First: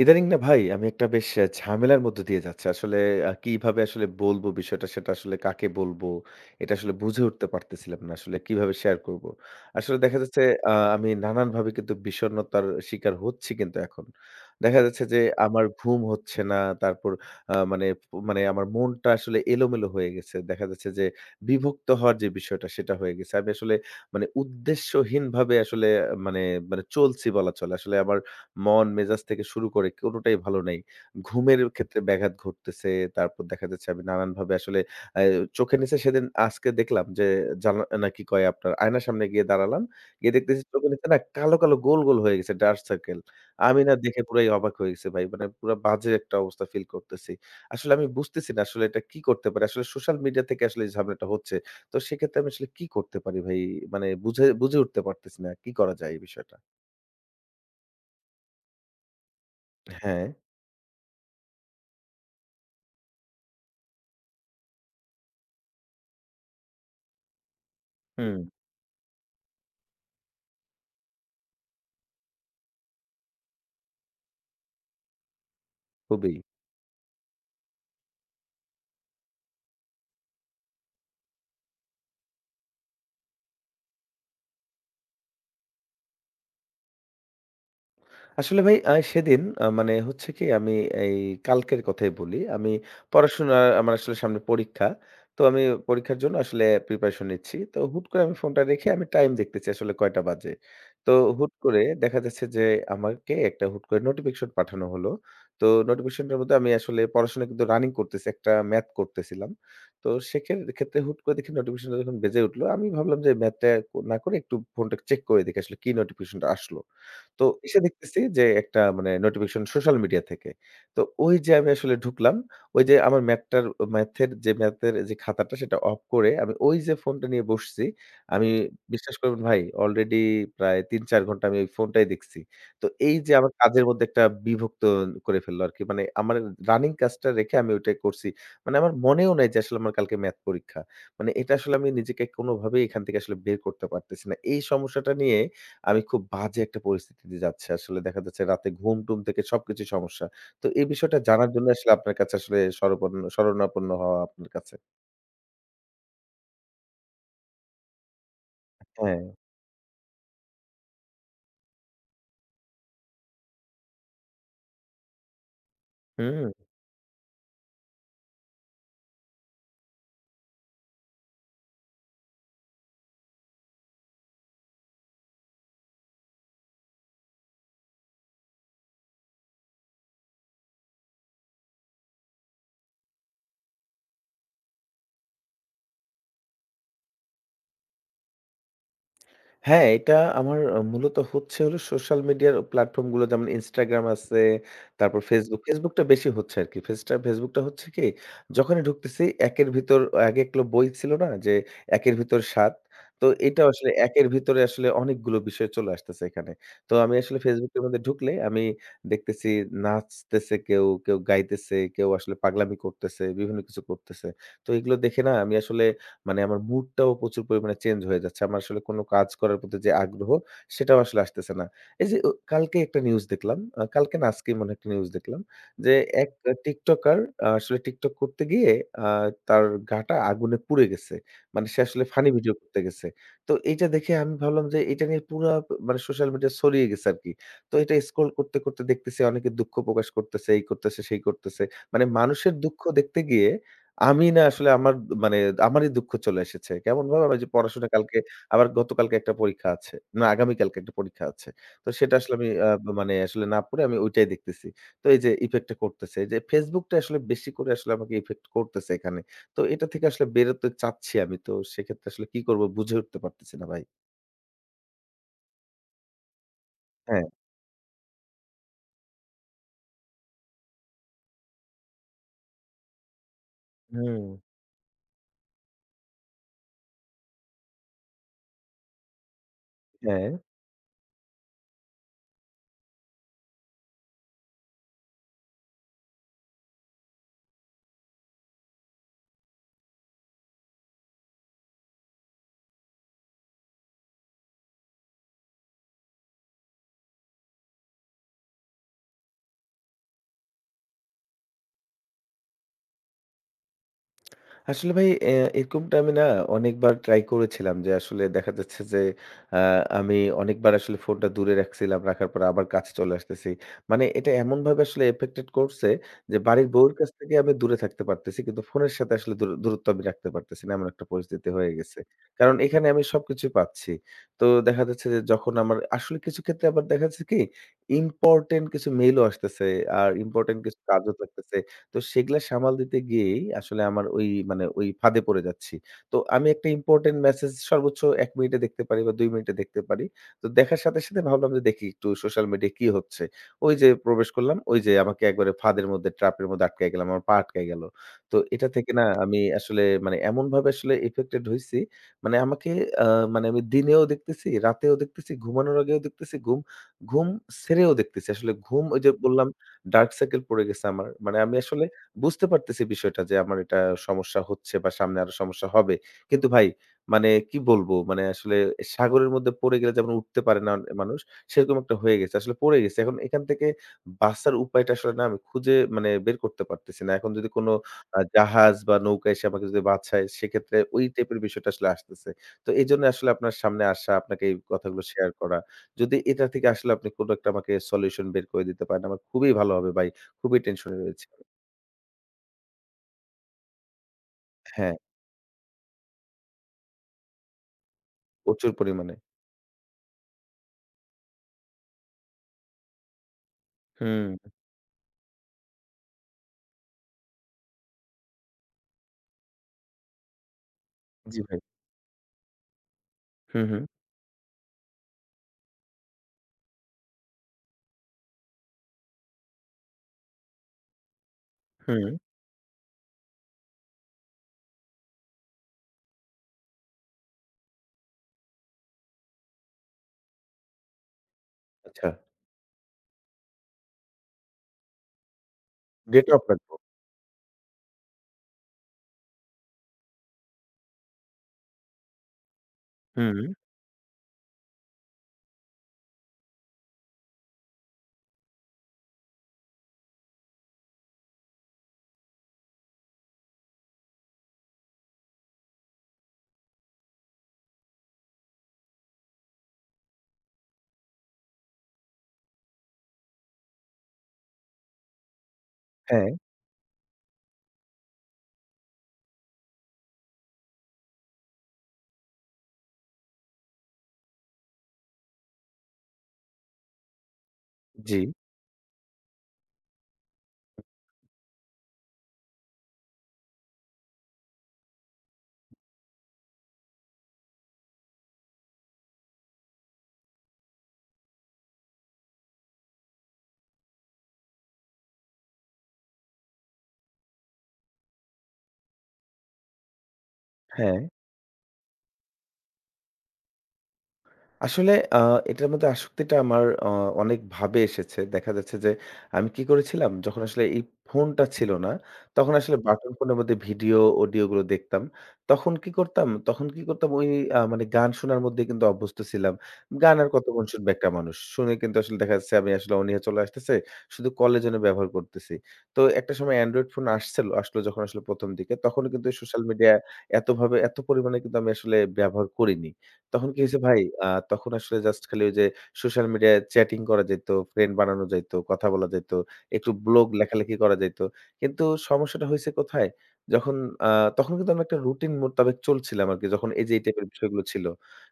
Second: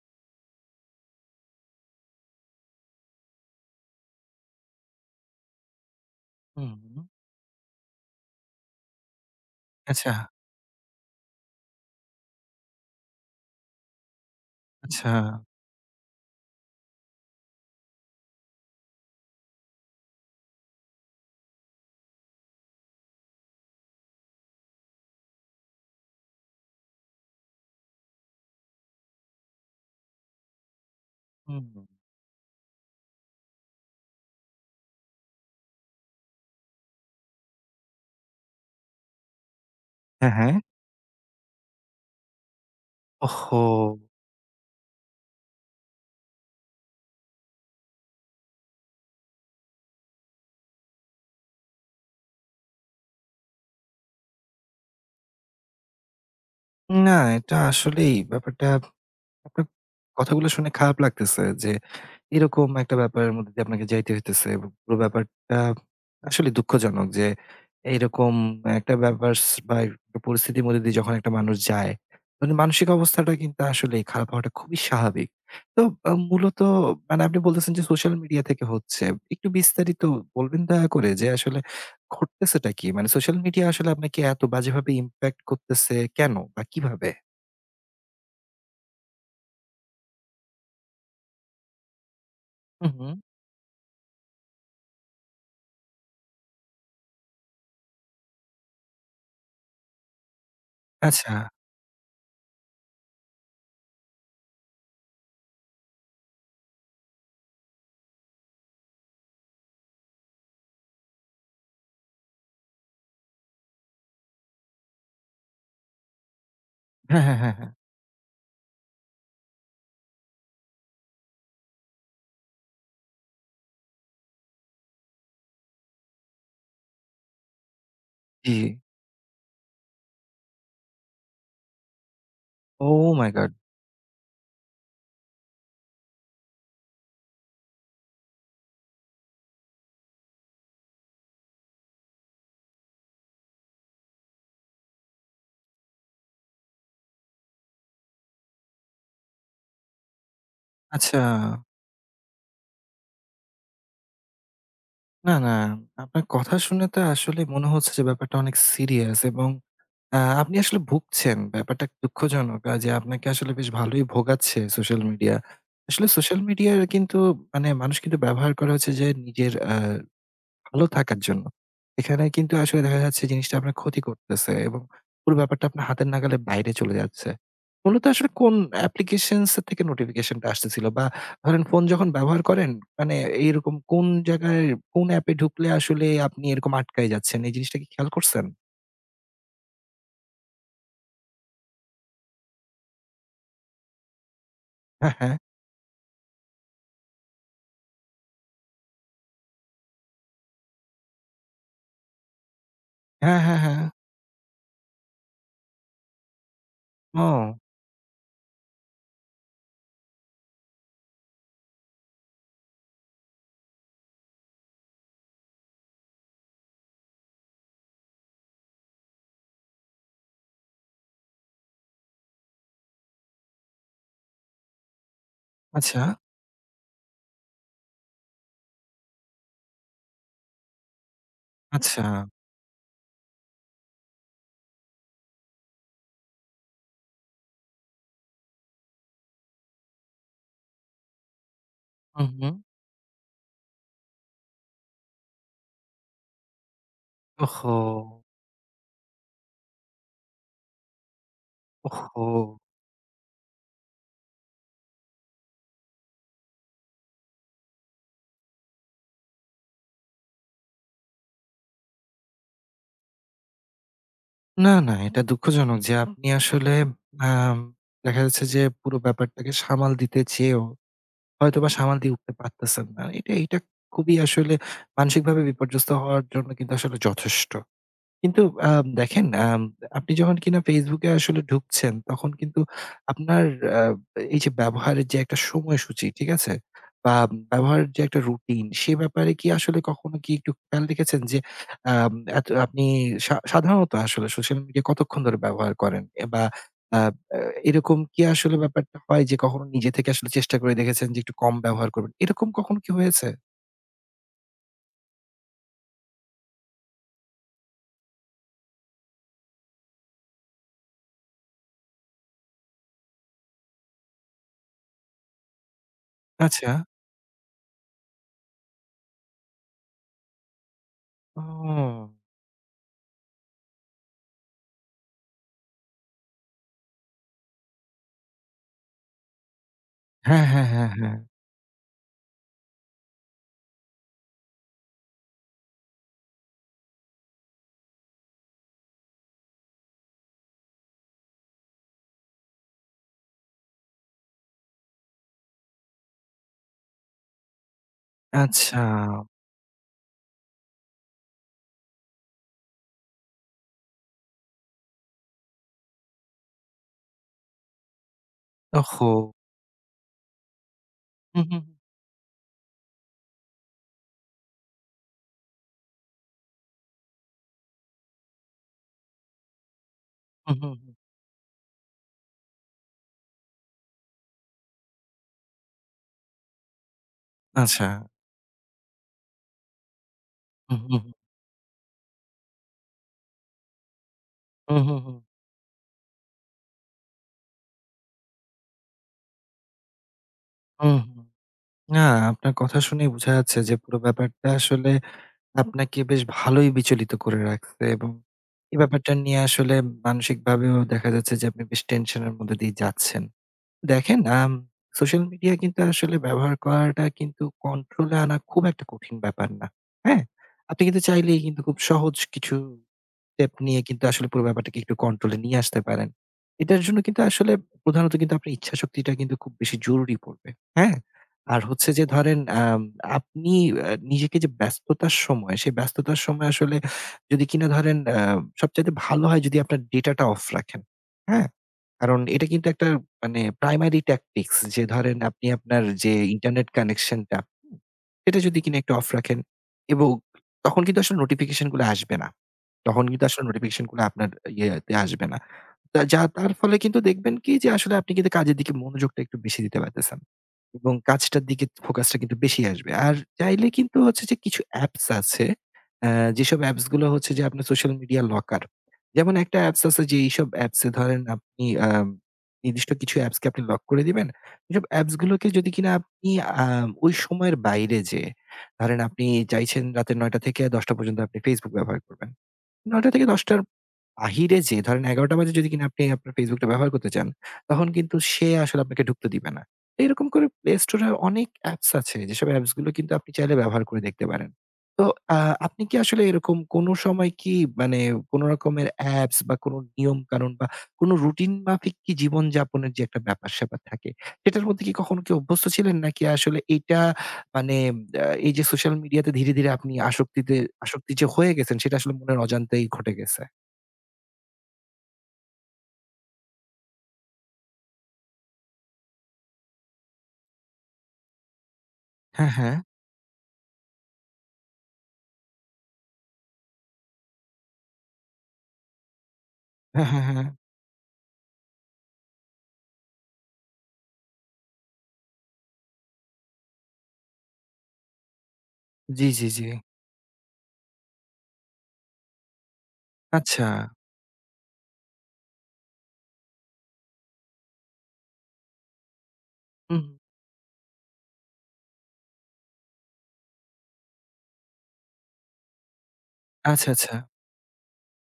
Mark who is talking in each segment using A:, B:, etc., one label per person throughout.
A: ইদানিং না ভাই আমি একটা বেশ অ্যা ঝামেলার মধ্য দিয়ে যাচ্ছি। আসলে আ কিভাবে আসলে বলব বিষয়টা, সেটা আসলে কাকে বলব, এটা আসলে
B: হুম।
A: বুঝে উঠতে পারতেছিলাম না। আসলে কিভাবে শেয়ার করব? আসলে দেখা
B: আচ্ছা।
A: যাচ্ছে, আ আমি নানানভাবে কিন্তু বিষন্নতার শিকার হচ্ছি কিন্তু এখন। দেখা যাচ্ছে যে
B: আচ্ছা।
A: আমার ঘুম হচ্ছে না। তারপর, আ মানে মানে আমার মনটা আসলে এলোমেলো হয়ে গেছে। দেখা যাচ্ছে যে বিমুক্ত হওয়ার যে বিষয়টা সেটা হয়ে গেছে। আমি আসলে মানে উদ্দেশ্যহীনভাবে আসলে মানে মানে চলছি বলা চলে। আসলে আবার মন-মেজাজ থেকে শুরু করে কোনটাই ভালো নাই। ঘুমের
B: হুম।
A: ক্ষেত্রে ব্যাঘাত ঘটতেছে। তারপর দেখা যাচ্ছে আমি নানানভাবে আসলে, অ্যা চোখের নিচে সেদিন আজকে দেখলাম যে জানা না কি কয় আপনার আয়নার সামনে গিয়ে দাঁড়ালাম।
B: হ্যাঁ,
A: গিয়ে
B: হ্যাঁ।
A: দেখতেছি চোখের নিচে না কালো, কালো গোল, গোল হয়ে গেছে, ডার্ক সার্কেল। আমি না
B: ওহহো!
A: দেখে পুরাই অবাক হয়ে গেছি ভাই। মানে পুরা বাজে একটা অবস্থা feel করতেছি। আসলে আমি বুঝতেছি না আসলে এটা কী করতে পারে। আসলে সোশ্যাল মিডিয়া থেকে আসলে ঝামেলাটা হচ্ছে। তো সেক্ষেত্রে আমি আসলে কী করতে পারি ভাই? মানে বুঝে বুঝে উঠতে পারতেছি না কী করা যায় এই বিষয়টা।
B: উম না, এটা আসলেই ব্যাপারটা আপনার
A: হ্যাঁ।
B: কথাগুলা শুনে খারাপ লাগতেছে যে, এরকম একটা ব্যাপারের মধ্যে দিয়ে আপনাকে যাইতে হইতেছে এবং পুরো ব্যাপারটা আসলেই দুঃখজনক যে, এরকম
A: হুম।
B: একটা ব্যাপার স বা পরিস্থিতির মধ্যে দিয়ে যখন একটা মানুষ যায়, মানে মানসিক অবস্থাটা কিন্তু আসলেই খারাপ হওয়াটা খুবই স্বাভাবিক। তো, অ
A: খুবই।
B: মূলত মানে আপনি বলতেছেন যে social media থেকে হচ্ছে। একটু বিস্তারিত বলবেন দয়া করে যে আসলে ঘটতেছেটা কি? মানে social media আসলে আপনাকে এত বাজেভাবে impact করতেছে কেন বা কিভাবে?
A: আসলে ভাই, আ সেদিন আ মানে হচ্ছে কি আমি এই কালকের কথাই বলি। আমি
B: উ হুম।
A: পড়াশোনা আমার আসলে সামনে পরীক্ষা। তো আমি পরীক্ষার জন্য আসলে preparation নিচ্ছি। তো হুট করে আমি ফোনটা রেখে আমি টাইম দেখতেছি আসলে কয়টা বাজে। তো
B: আচ্ছা।
A: হুট করে দেখা যাচ্ছে যে আমাকে একটা হুট করে notification পাঠানো হলো। তো notificationটার মধ্যে আমি আসলে পড়াশোনা কিন্তু রানিং করতেছি, একটা ম্যাথ করতেছিলাম। তো সে খেন ক্ষেত্রে হুট করে দেখি notificationটা যখন বেজে উঠলো আমি ভাবলাম যে ম্যাথটা না করে একটু ফোনটা একটু check করে দেখি আসলে কি notificationটা আসলো।
B: হ্যাঁ, হ্যাঁ,
A: তো
B: হ্যাঁ, হ্যাঁ।
A: এসে দেখতেছি যে একটা মানে notification সোশ্যাল মিডিয়া থেকে। তো ওই যে আমি আসলে ঢুকলাম। ওইযে আমার ম্যাথটার, উ ম্যাথের যে ম্যাথের যে খাতাটা সেটা off করে আমি ওইযে ফোনটা নিয়ে বসছি। আমি
B: জি।
A: বিশ্বাস করবেন ভাই already প্রায় ৩-৪ ঘণ্টা আমি ওই ফোনটাই দেখছি। তো
B: Oh my
A: এইযে আমার
B: god!
A: কাজের মধ্যে একটা বিভক্ত করে ফেললো আরকি। মানে আমার রানিং কাজটা রেখে আমি ওইটাই করছি। মানে আমার মনেও নাই যে আসলে আমার কালকে ম্যাথ পরীক্ষা। মানে এটা আসলে আমি নিজেকে কোনোভাবেই এখান থেকে আসলে বের করতে পারতেছি না। এই সমস্যাটা নিয়ে আমি খুব বাজে একটা পরিস্থিতির যাচ্ছি আসলে। দেখা যাচ্ছে রাতে ঘুম-টুম থেকে সবকিছু সমস্যা। তো এই বিষয়টা
B: আচ্ছা।
A: জানার জন্য আসলে আপনার কাছে আসলে শরপন্ন শরণাপন্ন হওয়া আপনার কাছে।
B: না, না, আপনার কথা শুনে তো আসলেই মনে হচ্ছে যে ব্যাপারটা অনেক serious
A: হ্যাঁ।
B: এবং আ আপনি আসলে ভুগছেন। ব্যাপারটা দুঃখজনক। আর যে আপনাকে আসলে বেশ ভালোই ভোগাচ্ছে social media। আসলে social
A: হুম।
B: media কিন্তু মানে মানুষ কিন্তু ব্যবহার করে হচ্ছে যে নিজের আ ভালো থাকার জন্য। এখানে কিন্তু আসলে দেখা যাচ্ছে জিনিসটা আপনার ক্ষতি করতেছে এবং পুরো ব্যাপারটা আপনার হাতের নাগালে বাইরে চলে যাচ্ছে। মূলত আসলে কোন application থেকে notification টা আসতেছিল বা ধরেন phone যখন ব্যবহার করেন মানে এইরকম কোন জায়গায় কোন app এ ঢুকলে আসলেই আপনি এরকম আটকায়ে যাচ্ছেন, এই জিনিসটা কি খেয়াল করছেন?
A: হ্যাঁ, এটা আমার মূলত হচ্ছে হলো সোশ্যাল মিডিয়ার প্ল্যাটফর্মগুলো যেমন Instagram আছে,
B: হ্যাঁ,
A: তারপর
B: হ্যাঁ।
A: Facebook। Facebook টা বেশি হচ্ছে আরকি। Facebook টা হচ্ছে কি, যখনই ঢুকতেছি একের ভিতর আগে এক লো বই ছিল না যে 'একের ভিতর সাত', তো
B: হ্যাঁ, হ্যাঁ,
A: এটাও আসলে
B: হ্যাঁ।
A: একের ভিতরে আসলে অনেকগুলো বিষয় চলে আসতেছে এখানে। তো আমি আসলে
B: ও।
A: Facebook এর মধ্যে ঢুকলে আমি দেখতেছি নাচতেছে কেউ, কেউ গাইতেছে, কেউ আসলে পাগলামি করতেছে, বিভিন্ন কিছু করতেছে। তো এগুলো দেখে না আমি আসলে মানে আমার mood টাও প্রচুর পরিমাণে change হয়ে যাচ্ছে। আমরা আসলে কোনো কাজ করার প্রতি যে আগ্রহ সেটাও আসলে আসতেছে না। এইযে উ কালকে একটা news দেখলাম আ কালকে না আজকেই মনে হয় একটা news দেখলাম যে
B: আচ্ছা।
A: এক আ TikToker আসলে TikTok করতে গিয়ে, আ তার গা টা আগুনে পুড়ে গেছে। মানে সে আসলে
B: আচ্ছা।
A: funny video করতে গেছে। তো এইটা দেখে আমি ভাবলাম যে এইটা নিয়ে পুরা মানে সোশ্যাল মিডিয়া ছড়িয়ে গেছে আরকি। তো এটা scroll করতে, করতে দেখতেছি অনেকে দুঃখ প্রকাশ করতেছে, এই করতেছে, সেই করতেছে। মানে
B: হুম,
A: মানুষের
B: হুম।
A: দুঃখ দেখতে গিয়ে আমি না আসলে আমার ব মানে আমারই দুঃখ চলে এসেছে। কেমনভাবে আমার যে পড়াশোনা কালকে,
B: ওহহো!
A: আমার গতকালকে একটা পরীক্ষা আছে, না আগামীকালকে একটা পরীক্ষা আছে। তো সেটা আসলে আমি
B: ওহহো!
A: আ মানে আসলে না পড়ে আমি ওইটাই দেখতেছি। তো এইযে effectটা করতেছে, এইযে Facebookটা আসলে বেশি করে আসলে আমাকে effect করতেছে এখানে। তো এটা থেকে আসলে বের হতে চাচ্ছি আমি। তো সেক্ষেত্রে আসলে কী করব বুঝে উঠতে পারতেছি না ভাই।
B: না, না, এটা দুঃখজনক যে আপনি আসলে
A: হ্যাঁ।
B: আম দেখা যাচ্ছে যে পুরো ব্যাপারটাকে সামাল দিতে চেয়েও হয়তোবা সামাল দিয়ে উঠতে পারতেছেন না। এটা এটা খুবই
A: হুম।
B: আসলে মানসিকভাবে বিপর্যস্ত হওয়ার জন্য কিন্তু আসলে যথেষ্ট। কিন্তু অ্যাম দেখেন, আম আপনি যখন
A: হ্যাঁ।
B: কিনা Facebook এ আসলে ঢুকছেন তখন কিন্তু আপনার আ এই যে ব্যবহারের যে একটা সময়সূচী ঠিক আছে? বা ব্যবহারের যে একটা routine সে ব্যাপারে কি আসলে কখনো কি একটু খেয়াল রেখেছেন যে, আম এত আপনি সা সাধারণত আসলে social media কতক্ষণ ধরে ব্যবহার করেন? অ্যা বা আ অ্যা এরকম কি আসলে ব্যাপারটা হয় যে কখনো নিজে থেকে আসলে চেষ্টা করে দেখেছেন যে একটু কম ব্যবহার করবেন, এরকম কখন কি হয়েছে?
A: আসলে ভাই, অ্যা এরকমটা আমি না অনেকবার try করেছিলাম যে আসলে দেখা যাচ্ছে যে, আ আমি অনেকবার আসলে ফোনটা দূরে রাখছিলাম, রাখার পর আবার কাছে চলে আসতেছি। মানে এটা এমনভাবে আসলে affected করছে যে বাড়ির
B: আচ্ছা।
A: বউয়ের কাছ থেকে আমি দূরে থাকতে পারতেছি কিন্তু ফোনের সাথে আসলে দূর দূরত্ব আমি রাখতে পারতেছি না। এমন একটা পরিস্থিতি হয়ে গেছে।
B: ওহ।
A: কারণ এখানে আমি সবকিছুই পাচ্ছি। তো দেখা যাচ্ছে যে যখন আমার আসলে কিছু ক্ষেত্রে আবার দেখা যাচ্ছে কি important কিছু mail ও আসতেছে, আর
B: হ্যাঁ,
A: important
B: হ্যাঁ,
A: কিছু
B: হ্যাঁ,
A: কাজও
B: হ্যাঁ।
A: থাকতেছে। তো সেগুলা সামাল দিতে গিয়েই আসলে আমার ওই মানে ওই ফাঁদে পড়ে যাচ্ছি। তো আমি একটা important message সর্বোচ্চ ১ মিনিটে দেখতে পারি বা ২ মিনিটে দেখতে পারি। তো দেখার সাথে, সাথে ভাবলাম যে দেখি একটু সোশ্যাল মিডিয়ায় কী হচ্ছে, ওই যে প্রবেশ করলাম, ওই যে আমাকে একবারে ফাঁদের মধ্যে trap এর মধ্যে আটকায় গেলাম, আমার পা, আটকায় গেল। তো এটা থেকে না
B: আচ্ছা।
A: আমি আসলে মানে এমনভাবে আসলে affected হইছি, মানে আমাকে, অ্যা মানে আমি দিনেও দেখতেছি, রাতেও দেখতেছি, ঘুমানোর আগেও দেখতেছি, গুম ঘুম ছেড়েও দেখতেছি। আসলে ঘুম ওই যে
B: ওহহো!
A: বললাম dark circle পড়ে গেছে আমার। মানে
B: উ হু।
A: আমি আসলে বুঝতে পারতেছি বিষয়টা যে আমার এটা সমস্যা হচ্ছে বা সামনে আরও সমস্যা হবে। কিন্তু ভাই মানে কী বলব? মানে আসলে সাগরের মধ্যে পড়ে গেলে যেমন উঠতে
B: উ
A: পারে
B: হু,
A: না অন
B: হু।
A: মানুষ, সেরকম একটা হয়ে গেছে। আসলে পড়ে গেছি। এখন এখান থেকে বাঁচার উপায়টা আসলে না আমি খুঁজে মানে বের করতে পারতেছি না। এখন যদি কোনো
B: আচ্ছা।
A: আ জাহাজ বা নৌকা এসে আমাকে যদি বাঁচায় সেক্ষেত্রে
B: উহ
A: ওই
B: হু।
A: টাইপের বিষয়টা আসলে আসতেছে। তো এজন্যই আসলে আপনার সামনে আসা, আপনাকে এই
B: উ হু,
A: কথাগুলো
B: হু।
A: শেয়ার করা। যদি এটা থেকে আসলে আপনি কোনো একটা আমাকে solution বের করে দিতে পারেন আমার খুবই ভালো হবে ভাই, খুবই tension এ
B: উম হু,
A: রয়েছি।
B: না, আপনার কথা শুনেই বোঝা যাচ্ছে যে পুরো ব্যাপারটা আসলে
A: হ্যাঁ।
B: আপনাকে বেশ ভালোই বিচলিত করে রাখছে এবং
A: প্রচুর
B: এই ব্যাপারটা
A: পরিমাণে।
B: নিয়ে আসলে মানসিকভাবেও দেখা যাচ্ছে যে আপনি বেশ tension এর মধ্যে দিয়ে যাচ্ছেন। দেখেন,
A: হুম।
B: আম social media কিন্তু আসলে ব্যবহার করাটা কিন্তু control এ আনা খুব একটা কঠিন ব্যাপার না, হ্যাঁ? আপনি কিন্তু
A: জি,
B: চাইলেই
A: ভাই।
B: কিন্তু খুব সহজ কিছু step
A: হু,
B: নিয়ে
A: হু।
B: কিন্তু আসলে পুরো ব্যাপারটাকে একটু control এ নিয়ে আসতে পারেন। এটার জন্য কিন্তু আসলে প্রধানত কিন্তু আপনার ইচ্ছাশক্তিটা কিন্তু খুব বেশি জরুরি পড়বে, হ্যাঁ? আর হচ্ছে যে
A: হু।
B: ধরেন, অ্যাম আপনি অ্যা নিজেকে যে ব্যস্ততার সময়, সে ব্যস্ততার সময় আসলে যদি কিনা ধরেন, অ্যা সবচাইতে ভালো হয় যদি আপনার data টা off রাখেন, হ্যাঁ?
A: আচ্ছা।
B: কারণ এটা কিন্তু একটা মানে primary tactics যে ধরেন আপনি আপনার যে
A: data off
B: internet
A: রাখব।
B: connection টা, হুম? সেটা যদি কিনা একটু off রাখেন এবং তখন কিন্তু আসলে notification গুলা আসবে না। তখন কিন্তু আসলে
A: হুম।
B: notification গুলা আপনার ইয়েতে আসবে না। তা যা তার ফলে কিন্তু দেখবেন কি যে আসলে আপনি কিন্তু কাজের দিকে মনোযোগটা একটু বেশি দিতে পারতেছেন এবং কাজটার দিকে focus টা কিন্তু বেশি আসবে। আর চাইলে কিন্তু হচ্ছে যে কিছু apps আছে, অ্যা যেসব apps গুলা হচ্ছে যে আপনার social media locker। যেমন একটা apps আছে যে এইসব apps এ ধরেন আপনি, আম নির্দিষ্ট কিছু apps কে আপনি lock করে দিবেন। যেব apps গুলোকে যদি কিনা আপনি,
A: হ্যাঁ।
B: আম ওই সময়ের বাইরে যেয়ে, ধরেন আপনি চাইছেন রাতের ৯ঃ০০ থেকে ১০ঃ০০ পর্যন্ত আপনি Facebook ব্যবহার করবেন। ৯ঃ০০ থেকে ১০ঃ০০ র বাহিরে যেয়ে ধরেন ১১ঃ০০ বাজে যদি কিনা আপনি আপনার Facebook টা ব্যবহার করতে চান তখন কিন্তু
A: জি।
B: সে আসলে আপনাকে ঢুকতে দিবে না। তো এরকম করে Play Store এ অনেক apps আছে যেসব apps গুলো কিন্তু আপনি চাইলে ব্যবহার করে দেখতে পারেন। তো আ আপনি কি আসলে এরকম কোনো সময় কি মানে কোনো রকমের apps বা কোনো নিয়ম-কানুন বা কোনো routine মাফিক কি জীবনযাপনের যে একটা ব্যাপার-স্যাপার থাকে সেটার মধ্যে কি কখনো কি অভ্যস্ত ছিলেন? নাকি আসলে এইটা মানে, অ্যা এই যে social media তে ধীরে, ধীরে আপনি আসক্তিতে,
A: হ্যাঁ।
B: আসক্তি যে হয়ে গেছেন সেটা আসলে মনের অজান্তেই ঘটে গেছে?
A: আসলে আ এটার মধ্যে আসক্তিটা আমার আ অনেক ভাবে এসেছে। দেখা যাচ্ছে যে আমি কি করেছিলাম, যখন আসলে এই ফোনটা ছিল না
B: হ্যাঁ,
A: তখন আসলে
B: হ্যাঁ।
A: বাটন ফোনের মধ্যে ভিডিও অডিওগুলো দেখতাম। তখন কি করতাম? তখন কি করতাম, ওই আ মানে গান শোনার মধ্যে কিন্তু অভ্যস্ত ছিলাম।
B: হ্যাঁ,
A: গান
B: হ্যাঁ,
A: আর
B: হ্যাঁ।
A: কতক্ষণ শুনবে একটা মানুষ? শুনে কিন্তু আসলে দেখা যাচ্ছে আমি আসলে অনিহা চলে আসতেছে। শুধু কলের জন্য ব্যবহার করতেছি। তো একটা সময় Android phone আসছিল আসলো যখন আসলে ১ম দিকে তখনও কিন্তু
B: জি,
A: এই
B: জি,
A: social
B: জি।
A: media এতভাবে এত পরিমাণে কিন্তু আমি আসলে ব্যবহার করিনি। তখন কি
B: আচ্ছা।
A: হইছে ভাই, আ তখন আসলে just খালি ওই যে social media-য় chatting করা যাইত, friend বানানো যাইত, কথা বলা যাইত, একটু
B: হুম।
A: blog লেখালেখি করা যাইত। কিন্তু সমস্যাটা হইছে কোথায়? যখন আ তখন কিন্তু আমি একটা routine মোতাবেক চলছিলাম আরকি, যখন এই
B: আচ্ছা,
A: যেই
B: আচ্ছা।
A: type-এর বিষয়গুলো ছিল।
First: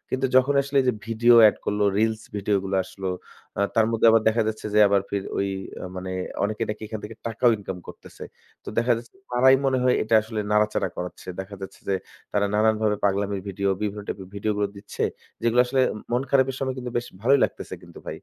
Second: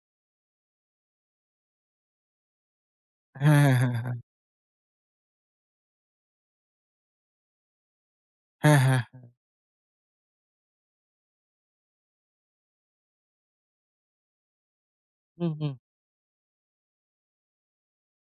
A: কিন্তু যখনই আসলে এইযে video add করলো, reels video গুলা আসলো,
B: হ্যাঁ,
A: আ
B: হ্যাঁ,
A: তার
B: হ্যাঁ,
A: মধ্যে আবার
B: হ্যাঁ।
A: দেখা যাচ্ছে যে আবার ফে ওই আ মানে অনেকে নাকি এখান থেকে টাকাও income করতেছে। তো
B: হ্যাঁ,
A: দেখা
B: হ্যাঁ।
A: যাচ্ছে তারাই মনে হয় এটা আসলে নাড়াচাড়া করাচ্ছে। দেখা যাচ্ছে যে তারা নানানভাবে পাগলামি video, বিভিন্ন type-এর video গুলো দিচ্ছে
B: হু,
A: যেগুলা
B: হু।
A: আসলে মন খারাপের সময় কিন্তু বেশ ভালোই লাগতেছে কিন্তু ভাই।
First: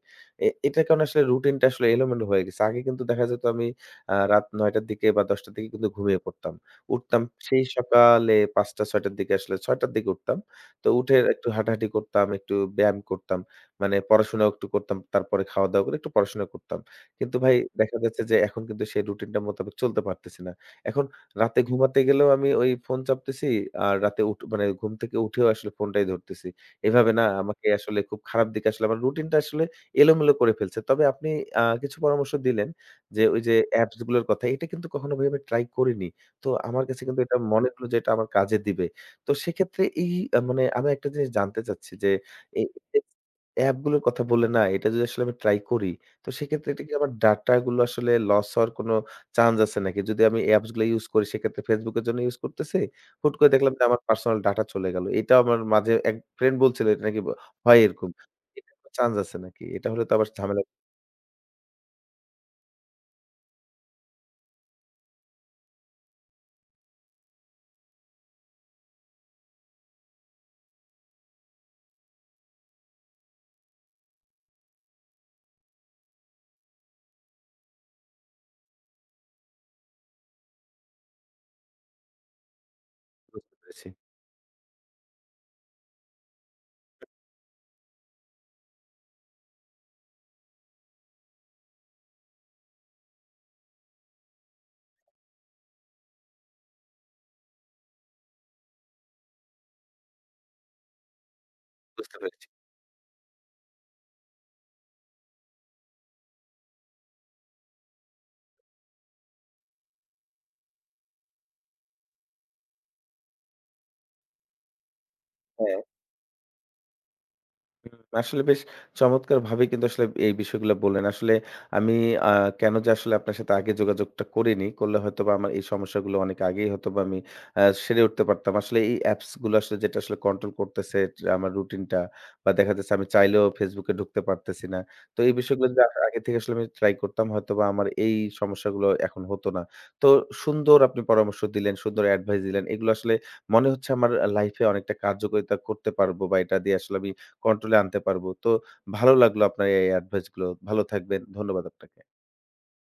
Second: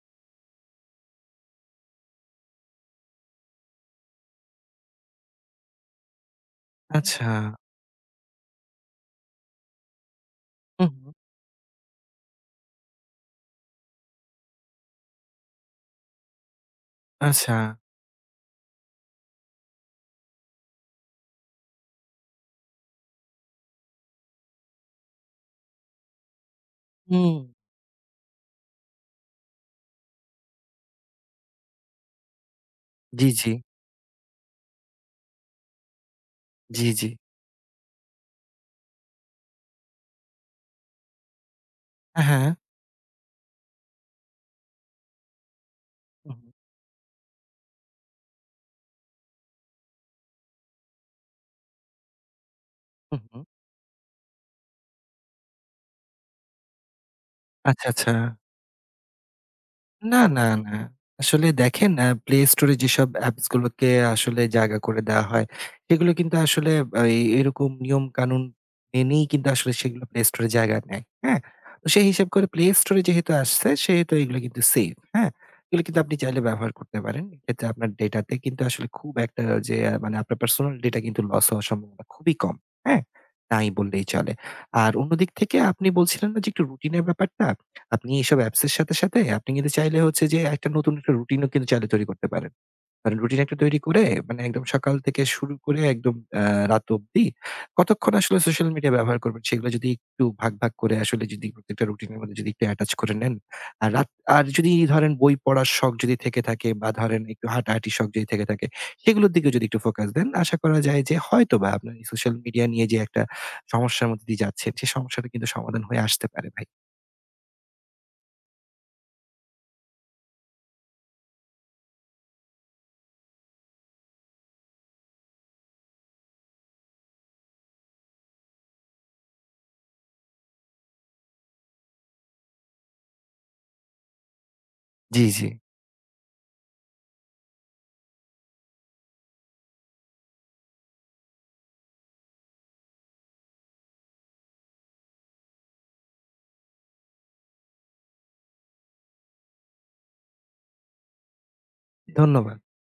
A: এ এটার কারণে আসলে routine-টা আসলে এলোমেলো হয়ে গেছে। আগে কিন্তু দেখা যেত আমি, আ রাত ৯ঃ০০ র দিকে বা ১০ঃ০০ র দিকে কিন্তু ঘুমিয়ে পড়তাম। উঠতাম
B: আচ্ছা।
A: সেই সকালে ৫ঃ০০-৬ঃ০০ র দিকে, আসলে ৬ঃ০০ র দিকে উঠতাম। তো
B: হু।
A: উঠে একটু হাঁটাহাঁটি করতাম, একটু ব্যায়াম করতাম, মানে পড়াশোনাও একটু করতাম। তারপরে খাওয়া-দাওয়া করে একটু পড়াশোনা করতাম। কিন্তু ভাই
B: আচ্ছা।
A: দেখা যাচ্ছে যে এখন কিন্তু সেই routine-টার মোতাবেক চলতে পারতেছি না। এখন রাতে ঘুমাতে গেলেও আমি ওই ফোন চাপতেছি, আর রাতে উঠ মানে ঘুম থেকে উঠেও আসলে ফোনটাই ধরতেছি। এভাবে না
B: হু।
A: আমাকে আসলে খুব খারাপ দিকে আসলে আমার routine-টা আসলে এলোমেলো করে ফেলছে। তবে আপনি আ কিছু পরামর্শ দিলেন যে
B: জি, জি।
A: ওইযে appsগুলার কথা। এটা কিন্তু কখনো ভাই আমি try করিনি। তো আমার
B: জি,
A: কাছে
B: জি।
A: কিন্তু এটা মনে হলো যে এটা আমার কাজে দিবে। তো সেক্ষেত্রে এই মানে আমি একটা জিনিস জানতে চাচ্ছি যে
B: আ হ্যাঁ।
A: এই এস appsগুলোর কথা বললেন না, এটা যদি আসলে আমি try করি তো
B: হু।
A: সেক্ষেত্রে এটা কি আমার dataগুলো আসলে loss হওয়ার কোনো chance আছে নাকি? যদি আমি appsগুলো use করি সেক্ষেত্রে Facebook-এর জন্য use করতেছে,
B: হু,
A: হুট
B: হু।
A: করে দেখলাম যে আমার personal data চলে গেল। এটাও আমার মাঝে এক friend বলছিল এটা নাকি ব হয়
B: আচ্ছা,
A: এরকম।
B: আচ্ছা।
A: এটা [unintelligible] chance আছে নাকি? এটা হলে তো
B: না,
A: আবার
B: না,
A: ঝামেলা
B: না। আসলে দেখেন, আ Play Store এ যেসব appsগুলোকে আসলে জায়গা করে দেওয়া হয় সেগুলো কিন্তু আসলে আ এই এরকম নিয়ম-কানুন মেনেই কিন্তু আসলে সেগুলো Play Store এ জায়গা নেয়, হ্যাঁ? তো সে হিসাব করে Play Store এ যেহেতু আসছে সেহেতু এগুলা কিন্তু safe, হ্যাঁ? এগুলো কিন্তু আপনি চাইলে ব্যবহার করতে পারেন। এটাতে আপনার data তে কিন্তু আসলে খুব একটা যে মানে আপনার personal data কিন্তু loss হওয়ার সম্ভাবনা খুবই কম, হ্যাঁ?
A: বুঝতে
B: নাই
A: পেরেছি।
B: বললেই চলে। আর অন্যদিক থেকে আপনি বলছিলেন না যে একটু routine এর ব্যাপারটা? আপনি এইসব apps এর সাথে, সাথে আপনি কিন্তু চাইলে হচ্ছে যে একটা নতুন একটা routine ও কিন্তু চাইলে তৈরি করতে পারেন। মানে routine একটা তৈরি করে মানে একদম সকাল থেকে শুরু করে একদম অ্যা রাত অব্দি কতক্ষণ আসলে social media ব্যবহার করবেন সেগুলা যদি একটু ভাগ, ভাগ করে আসলে যদি প্রত্যেকটা routine
A: বুঝতে
B: এর মানে
A: পেরেছি।
B: যদি একটু attach করে নেন। আর রাত আর যদি ধরেন বই পড়ার শখ যদি থেকে থাকে বা ধরেন একটু হাঁটাহাটি শখ যদি থেকে থাকে সেগুলোর দিকেও যদি একটু focus দেন আশা করা যায় যে হয়তোবা আপনার এই social media নিয়ে যে একটা সমস্যার মধ্য দিয়ে যাচ্ছেন সে সমস্যারও কিন্তু
A: হ্যাঁ।
B: সমাধান হয়ে আসতে পারে ভাই।
A: হু, আসলে বেশ চমৎকারভাবে কিন্তু আসলে এই বিষয়গুলা বললেন। আসলে আমি আ কেন যে আসলে আপনার সাথে আগে যোগাযোগটা করিনি। করলে হয়তোবা আমার এই সমস্যাগুলা অনেক আগেই হয়তোবা আমি আ সেরে উঠতে পারতাম। আসলে এই appsগুলা আসলে যেটা আসলে control করতেছে যে আমার routine-টা বা দেখা যাচ্ছে আমি চাইলেও Facebook-এ ঢুকতে পারতেছি না। তো
B: জি,
A: এই
B: জি।
A: বিষয়গুলা য আ আগে থেকে আসলে আমি try করতাম হয়তোবা আমার এই সমস্যাগুলো এখন হতো না। তো সুন্দর আপনি পরামর্শ দিলেন, সুন্দর advice দিলেন। এগুলা আসলে মনে হচ্ছে আমার life-এ অনেকটা কার্যকারিতা করতে পারবো বা এটা দিয়ে আসলে আমি control-এ আনতে পারবো। তো ভালো লাগলো আপনার এই adviceগুলো। ভালো থাকবেন। ধন্যবাদ আপনাকে।
B: ধন্যবাদ।